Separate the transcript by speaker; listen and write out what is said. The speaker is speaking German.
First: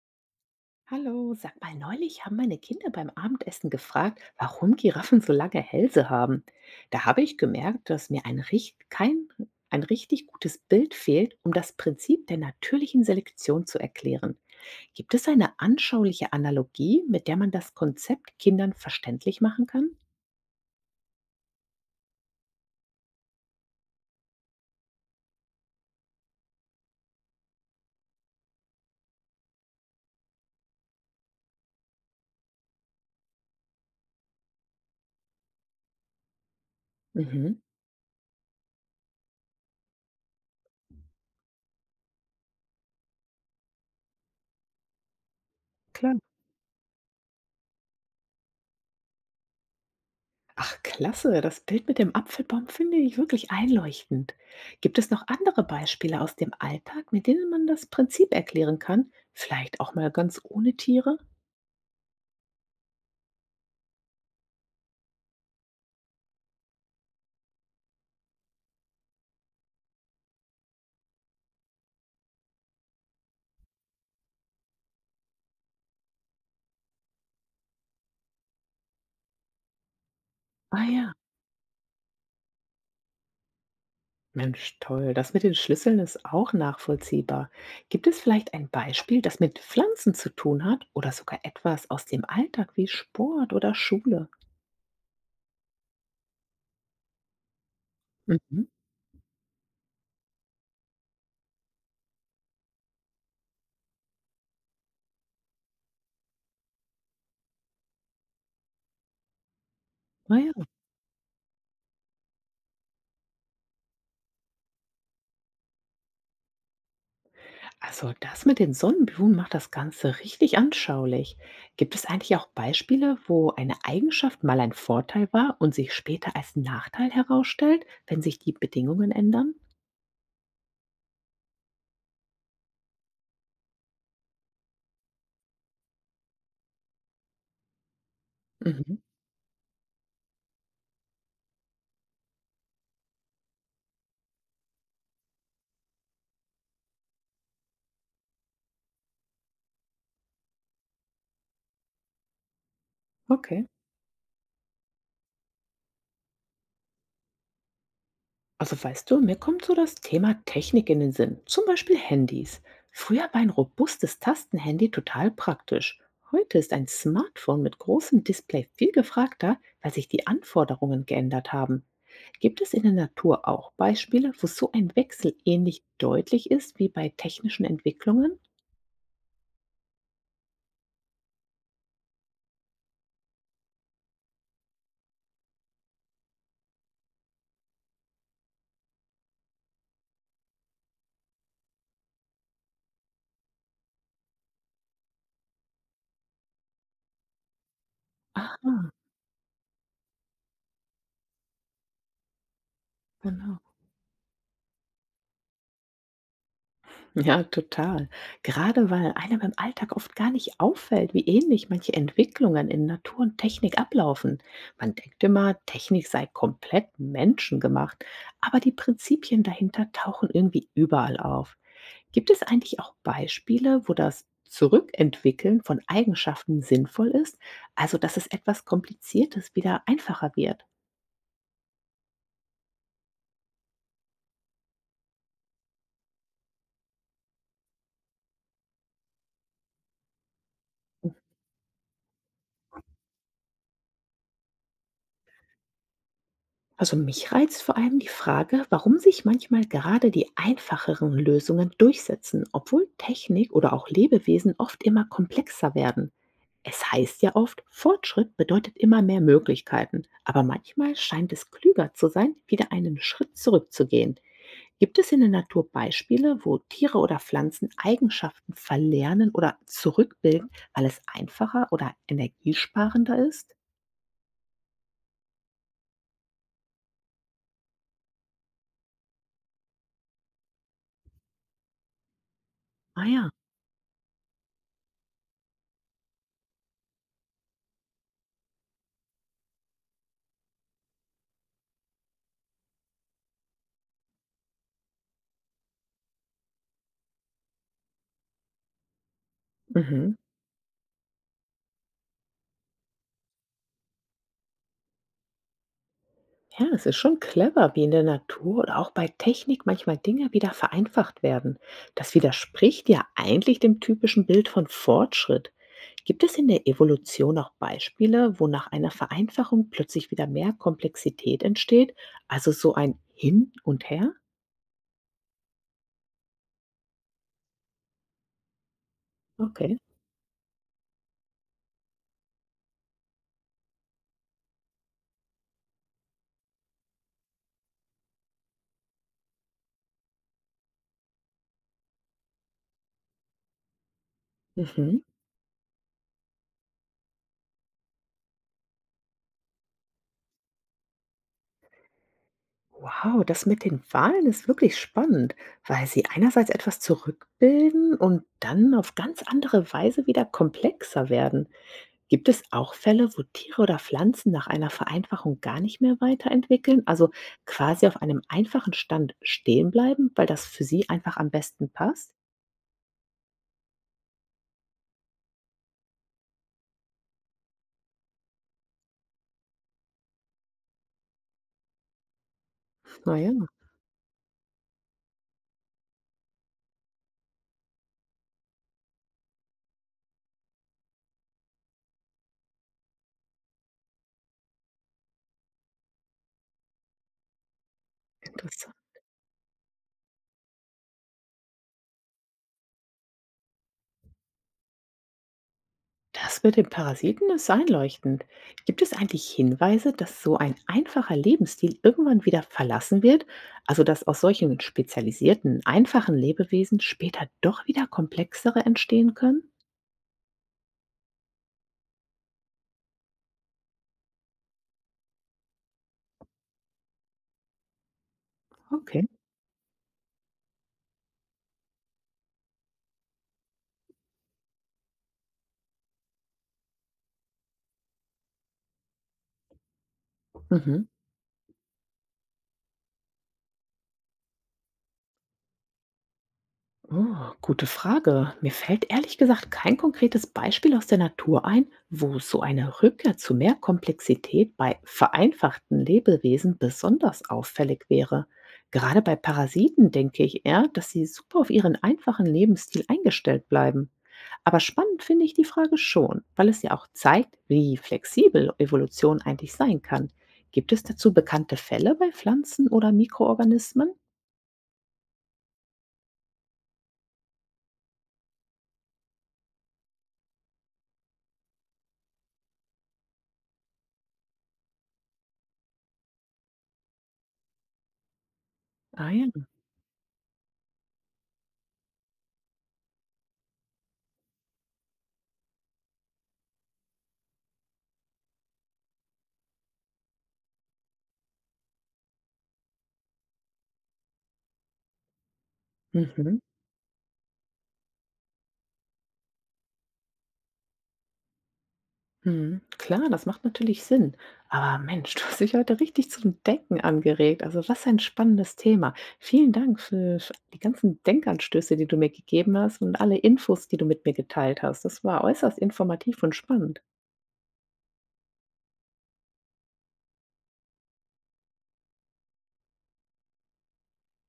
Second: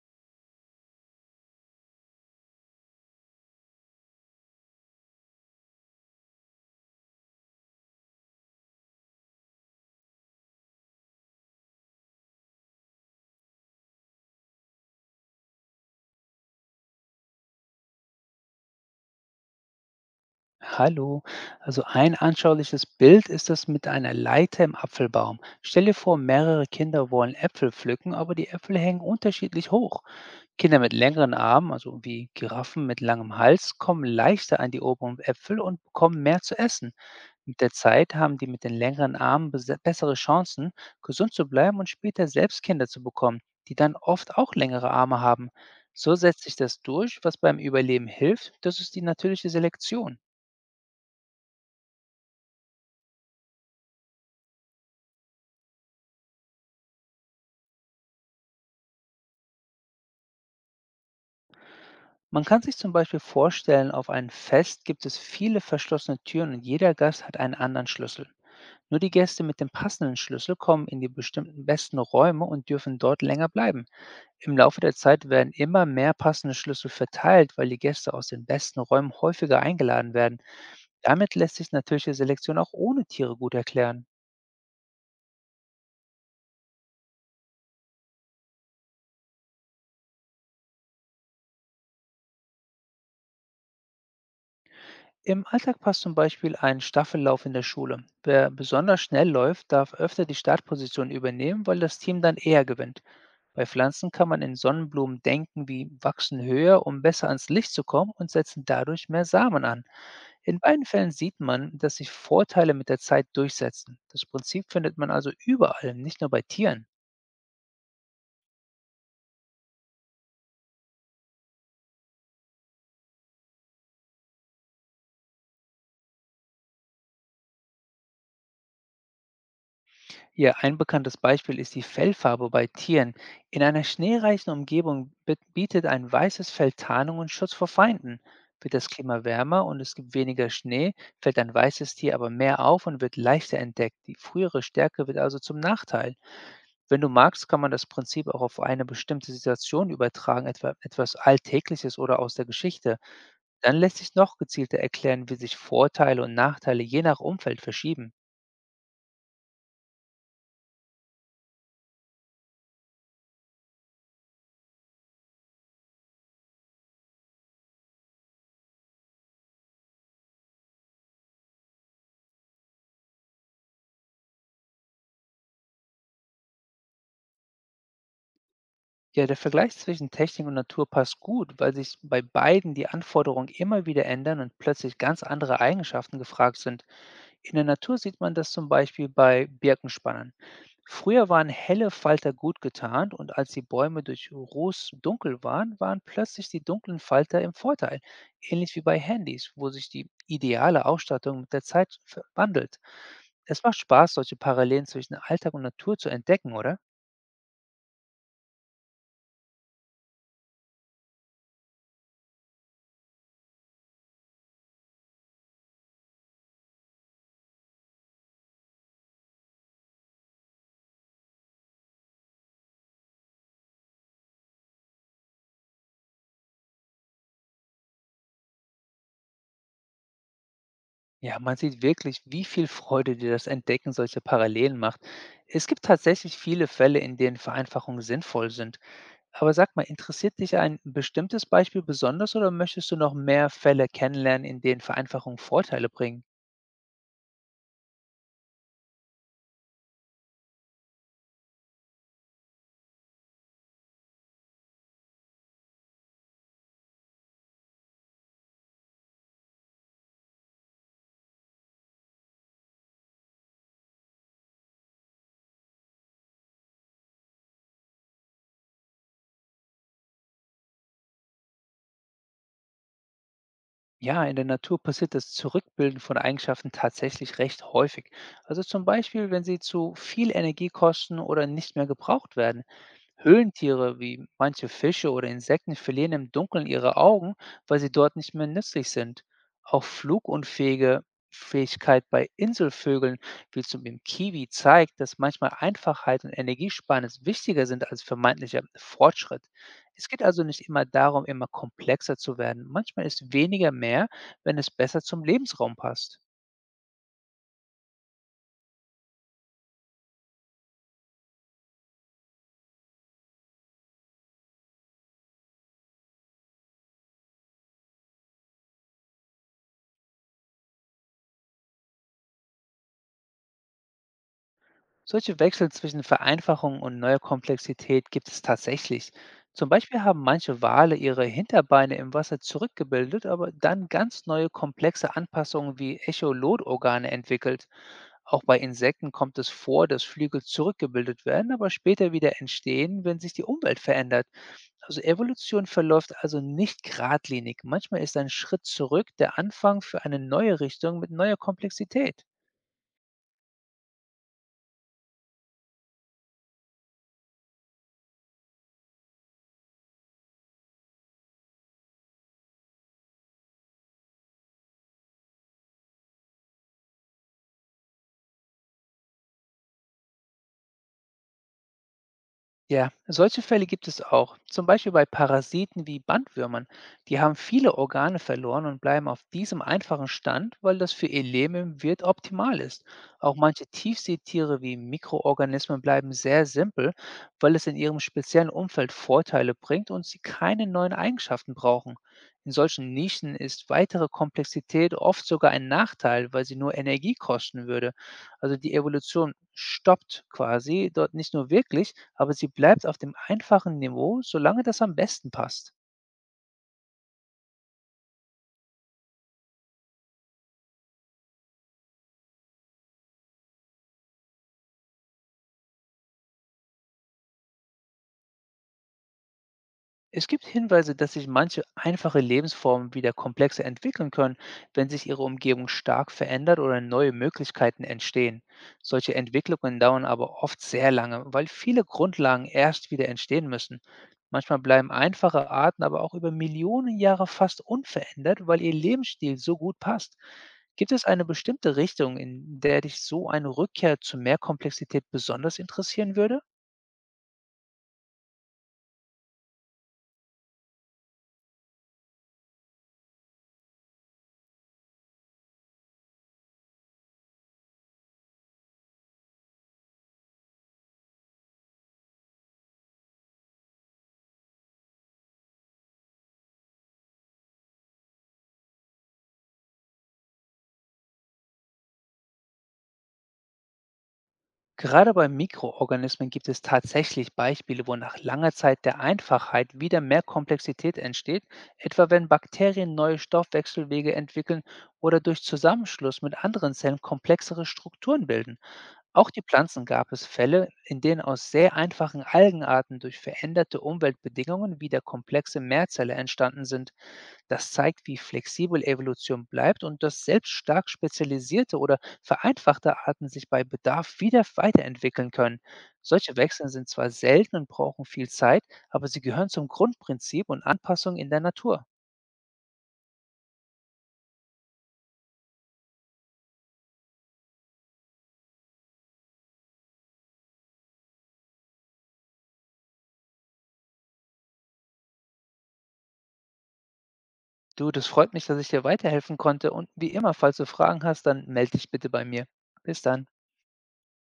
Speaker 1: Hallo, sag mal, neulich haben meine Kinder beim Abendessen gefragt, warum Giraffen so lange Hälse haben. Da habe ich gemerkt, dass mir ein, richt- kein, ein richtig gutes Bild fehlt, um das Prinzip der natürlichen Selektion zu erklären. Gibt es eine anschauliche Analogie, mit der man das Konzept Kindern verständlich machen kann?
Speaker 2: Hallo. Also ein anschauliches Bild ist das mit einer Leiter im Apfelbaum. Stell dir vor, mehrere Kinder wollen Äpfel pflücken, aber die Äpfel hängen unterschiedlich hoch. Kinder mit längeren Armen, also wie Giraffen mit langem Hals, kommen leichter an die oberen Äpfel und bekommen mehr zu essen.
Speaker 1: Mhm,
Speaker 2: Mit der Zeit haben die mit den längeren Armen bessere Chancen, gesund zu bleiben und später selbst Kinder zu bekommen, die dann oft auch längere Arme haben. So
Speaker 1: klar.
Speaker 2: setzt sich das durch, was beim Überleben hilft. Das ist die natürliche Selektion.
Speaker 1: Ach, klasse! Das Bild mit dem Apfelbaum finde ich wirklich einleuchtend. Gibt es noch andere Beispiele aus dem Alltag, mit denen man das Prinzip erklären kann? Vielleicht auch mal ganz ohne Tiere?
Speaker 2: Man kann sich zum Beispiel vorstellen, auf einem Fest gibt es viele verschlossene Türen und jeder Gast hat einen anderen Schlüssel. Nur die Gäste mit dem passenden Schlüssel kommen in die bestimmten besten Räume und dürfen dort länger bleiben. Im Laufe der Zeit werden immer mehr passende Schlüssel verteilt, weil die Gäste aus den besten Räumen häufiger eingeladen werden.
Speaker 1: Ah ja,
Speaker 2: Damit lässt sich natürliche Selektion auch ohne Tiere gut erklären.
Speaker 1: Mensch, toll. Das mit den Schlüsseln ist auch nachvollziehbar. Gibt es vielleicht ein Beispiel, das mit Pflanzen zu tun hat oder sogar etwas aus dem Alltag wie Sport oder Schule?
Speaker 2: Im Alltag passt zum Beispiel ein Staffellauf in der Schule. Wer
Speaker 1: Mhm.
Speaker 2: besonders schnell läuft, darf öfter die Startposition übernehmen, weil das Team dann eher gewinnt. Bei Pflanzen kann man in Sonnenblumen denken, wie wachsen höher, um besser ans Licht zu kommen und setzen dadurch mehr Samen an.
Speaker 1: Ah ja.
Speaker 2: In beiden Fällen sieht man, dass sich Vorteile mit der Zeit durchsetzen. Das Prinzip findet man also überall, nicht nur bei Tieren.
Speaker 1: Also das mit den Sonnenblumen macht das Ganze richtig anschaulich. Gibt es eigentlich auch Beispiele, wo eine Eigenschaft mal ein Vorteil war und sich später als Nachteil herausstellt, wenn sich die Bedingungen ändern?
Speaker 2: Hier ein bekanntes Beispiel ist die Fellfarbe bei Tieren. In einer schneereichen Umgebung bietet ein weißes Fell Tarnung und Schutz vor Feinden. Wird das
Speaker 1: Mhm.
Speaker 2: Klima wärmer und es gibt weniger Schnee, fällt ein weißes Tier aber mehr auf und wird leichter entdeckt. Die frühere Stärke wird also zum Nachteil. Wenn du magst, kann man das Prinzip auch auf eine bestimmte Situation übertragen, etwa etwas Alltägliches oder aus der Geschichte.
Speaker 1: Okay.
Speaker 2: Dann lässt sich noch gezielter erklären, wie sich Vorteile und Nachteile je nach Umfeld verschieben.
Speaker 1: Also weißt du, mir kommt so das Thema Technik in den Sinn, zum Beispiel Handys. Früher war ein robustes Tastenhandy total praktisch. Heute ist ein Smartphone mit großem Display viel gefragter, weil sich die Anforderungen geändert haben. Gibt es in der Natur auch Beispiele, wo so ein Wechsel ähnlich deutlich ist wie bei technischen Entwicklungen?
Speaker 2: Ja, der Vergleich zwischen Technik und Natur passt gut, weil sich bei beiden die Anforderungen immer wieder ändern und plötzlich ganz andere Eigenschaften gefragt sind. In der Natur sieht man das zum Beispiel bei Birkenspannern. Früher waren helle Falter gut getarnt und als die Bäume durch Ruß dunkel waren, waren plötzlich die dunklen Falter im Vorteil.
Speaker 1: Ah,
Speaker 2: Ähnlich wie bei Handys, wo sich die ideale Ausstattung mit der Zeit verwandelt.
Speaker 1: genau.
Speaker 2: Es macht Spaß, solche Parallelen zwischen Alltag und Natur zu entdecken, oder?
Speaker 1: Ja, total. Gerade weil einem im Alltag oft gar nicht auffällt, wie ähnlich manche Entwicklungen in Natur und Technik ablaufen. Man denkt immer, Technik sei komplett menschengemacht, aber die Prinzipien dahinter tauchen irgendwie überall auf. Gibt es eigentlich auch Beispiele, wo das Zurückentwickeln von Eigenschaften sinnvoll ist, also dass es etwas Kompliziertes wieder einfacher wird?
Speaker 2: Ja, man sieht wirklich, wie viel Freude dir das Entdecken solcher Parallelen macht. Es gibt tatsächlich viele Fälle, in denen Vereinfachungen sinnvoll sind. Aber sag mal, interessiert dich ein bestimmtes Beispiel besonders oder möchtest du noch mehr Fälle kennenlernen, in denen Vereinfachungen Vorteile bringen?
Speaker 1: Also mich reizt vor allem die Frage, warum sich manchmal gerade die einfacheren Lösungen durchsetzen, obwohl Technik oder auch Lebewesen oft immer komplexer werden. Es heißt ja oft, Fortschritt bedeutet immer mehr Möglichkeiten, aber manchmal scheint es klüger zu sein, wieder einen Schritt zurückzugehen. Gibt es in der Natur Beispiele, wo Tiere oder Pflanzen Eigenschaften verlernen oder zurückbilden, weil es einfacher oder energiesparender ist?
Speaker 2: Ja, in der Natur passiert das Zurückbilden von Eigenschaften tatsächlich recht häufig. Also zum Beispiel, wenn sie zu viel Energie kosten oder nicht mehr gebraucht werden.
Speaker 1: Ah ja.
Speaker 2: Höhlentiere wie manche Fische oder Insekten verlieren im Dunkeln ihre Augen, weil sie dort nicht mehr nützlich sind. Auch flugunfähige Fähigkeit bei Inselvögeln, wie zum Beispiel Kiwi, zeigt, dass manchmal Einfachheit und Energiesparnis wichtiger sind als vermeintlicher Fortschritt. Es
Speaker 1: Mhm.
Speaker 2: geht also nicht immer darum, immer komplexer zu werden. Manchmal ist weniger mehr, wenn es besser zum Lebensraum passt.
Speaker 1: Ja, es ist schon clever, wie in der Natur oder auch bei Technik manchmal Dinge wieder vereinfacht werden. Das widerspricht ja eigentlich dem typischen Bild von Fortschritt. Gibt es in der Evolution auch Beispiele, wo nach einer Vereinfachung plötzlich wieder mehr Komplexität entsteht? Also so ein Hin und Her?
Speaker 2: Solche Wechsel zwischen Vereinfachung und neuer Komplexität gibt es tatsächlich. Zum
Speaker 1: Okay.
Speaker 2: Beispiel haben manche Wale ihre Hinterbeine im Wasser zurückgebildet, aber dann ganz neue komplexe Anpassungen wie Echolotorgane entwickelt. Auch bei Insekten kommt es vor, dass Flügel zurückgebildet werden, aber später wieder entstehen, wenn sich die Umwelt verändert. Also
Speaker 1: Mhm.
Speaker 2: Evolution verläuft also nicht geradlinig. Manchmal ist ein Schritt zurück der Anfang für eine neue Richtung mit neuer Komplexität.
Speaker 1: Wow, das mit den Wahlen ist wirklich spannend, weil sie einerseits etwas zurückbilden und dann auf ganz andere Weise wieder komplexer werden. Gibt es auch Fälle, wo Tiere oder Pflanzen nach einer Vereinfachung gar nicht mehr weiterentwickeln, also quasi auf einem einfachen Stand stehen bleiben, weil das für sie einfach am besten passt?
Speaker 2: Ja, solche Fälle gibt es auch. Zum Beispiel bei Parasiten wie Bandwürmern. Die haben viele Organe verloren und bleiben auf diesem einfachen Stand, weil das für ihr Leben im Wirt optimal ist.
Speaker 1: Naja,
Speaker 2: Auch manche Tiefseetiere wie Mikroorganismen bleiben sehr simpel, weil es in ihrem speziellen Umfeld Vorteile bringt und sie keine neuen Eigenschaften brauchen. In solchen Nischen ist weitere Komplexität oft sogar ein Nachteil, weil sie nur Energie kosten würde. Also
Speaker 1: interessant.
Speaker 2: die Evolution stoppt quasi dort nicht nur wirklich, aber sie bleibt auf dem einfachen Niveau, solange das am besten passt.
Speaker 1: Das mit den Parasiten ist einleuchtend. Gibt es eigentlich Hinweise, dass so ein einfacher Lebensstil irgendwann wieder verlassen wird? Also dass aus solchen spezialisierten, einfachen Lebewesen später doch wieder komplexere entstehen können?
Speaker 2: Es gibt Hinweise, dass sich manche einfache Lebensformen wieder komplexer entwickeln können, wenn sich ihre Umgebung stark verändert oder neue Möglichkeiten entstehen.
Speaker 1: Okay.
Speaker 2: Solche Entwicklungen dauern aber oft sehr lange, weil viele Grundlagen erst wieder entstehen müssen. Manchmal bleiben einfache Arten aber auch über Millionen Jahre fast unverändert, weil ihr Lebensstil so gut passt.
Speaker 1: Mhm.
Speaker 2: Gibt es eine bestimmte Richtung, in der dich so eine Rückkehr zu mehr Komplexität besonders interessieren würde?
Speaker 1: Oh, gute Frage. Mir fällt ehrlich gesagt kein konkretes Beispiel aus der Natur ein, wo so eine Rückkehr zu mehr Komplexität bei vereinfachten Lebewesen besonders auffällig wäre. Gerade bei Parasiten denke ich eher, dass sie super auf ihren einfachen Lebensstil eingestellt bleiben. Aber spannend finde ich die Frage schon, weil es ja auch zeigt, wie flexibel Evolution eigentlich sein kann. Gibt es dazu bekannte Fälle bei Pflanzen oder Mikroorganismen?
Speaker 2: Gerade bei Mikroorganismen gibt es tatsächlich Beispiele, wo nach langer Zeit der Einfachheit wieder mehr Komplexität entsteht, etwa wenn Bakterien neue Stoffwechselwege entwickeln oder durch Zusammenschluss mit anderen Zellen komplexere Strukturen bilden.
Speaker 1: Ah ja.
Speaker 2: Auch die Pflanzen gab es Fälle, in denen aus sehr einfachen Algenarten durch veränderte Umweltbedingungen wieder komplexe Mehrzelle entstanden sind. Das zeigt, wie flexibel Evolution bleibt und dass selbst stark spezialisierte oder vereinfachte Arten sich bei Bedarf wieder weiterentwickeln können. Solche
Speaker 1: Mhm.
Speaker 2: Wechsel sind zwar selten und brauchen viel Zeit, aber sie gehören zum Grundprinzip und Anpassung in der Natur.
Speaker 1: Mhm, klar, das macht natürlich Sinn. Aber Mensch, du hast mich heute richtig zum Denken angeregt. Also was ein spannendes Thema. Vielen Dank für die ganzen Denkanstöße, die du mir gegeben hast, und alle Infos, die du mit mir geteilt hast. Das war äußerst informativ und spannend.
Speaker 2: Du, das freut mich, dass ich dir weiterhelfen konnte und wie immer, falls du Fragen hast, dann melde dich bitte bei mir. Bis dann.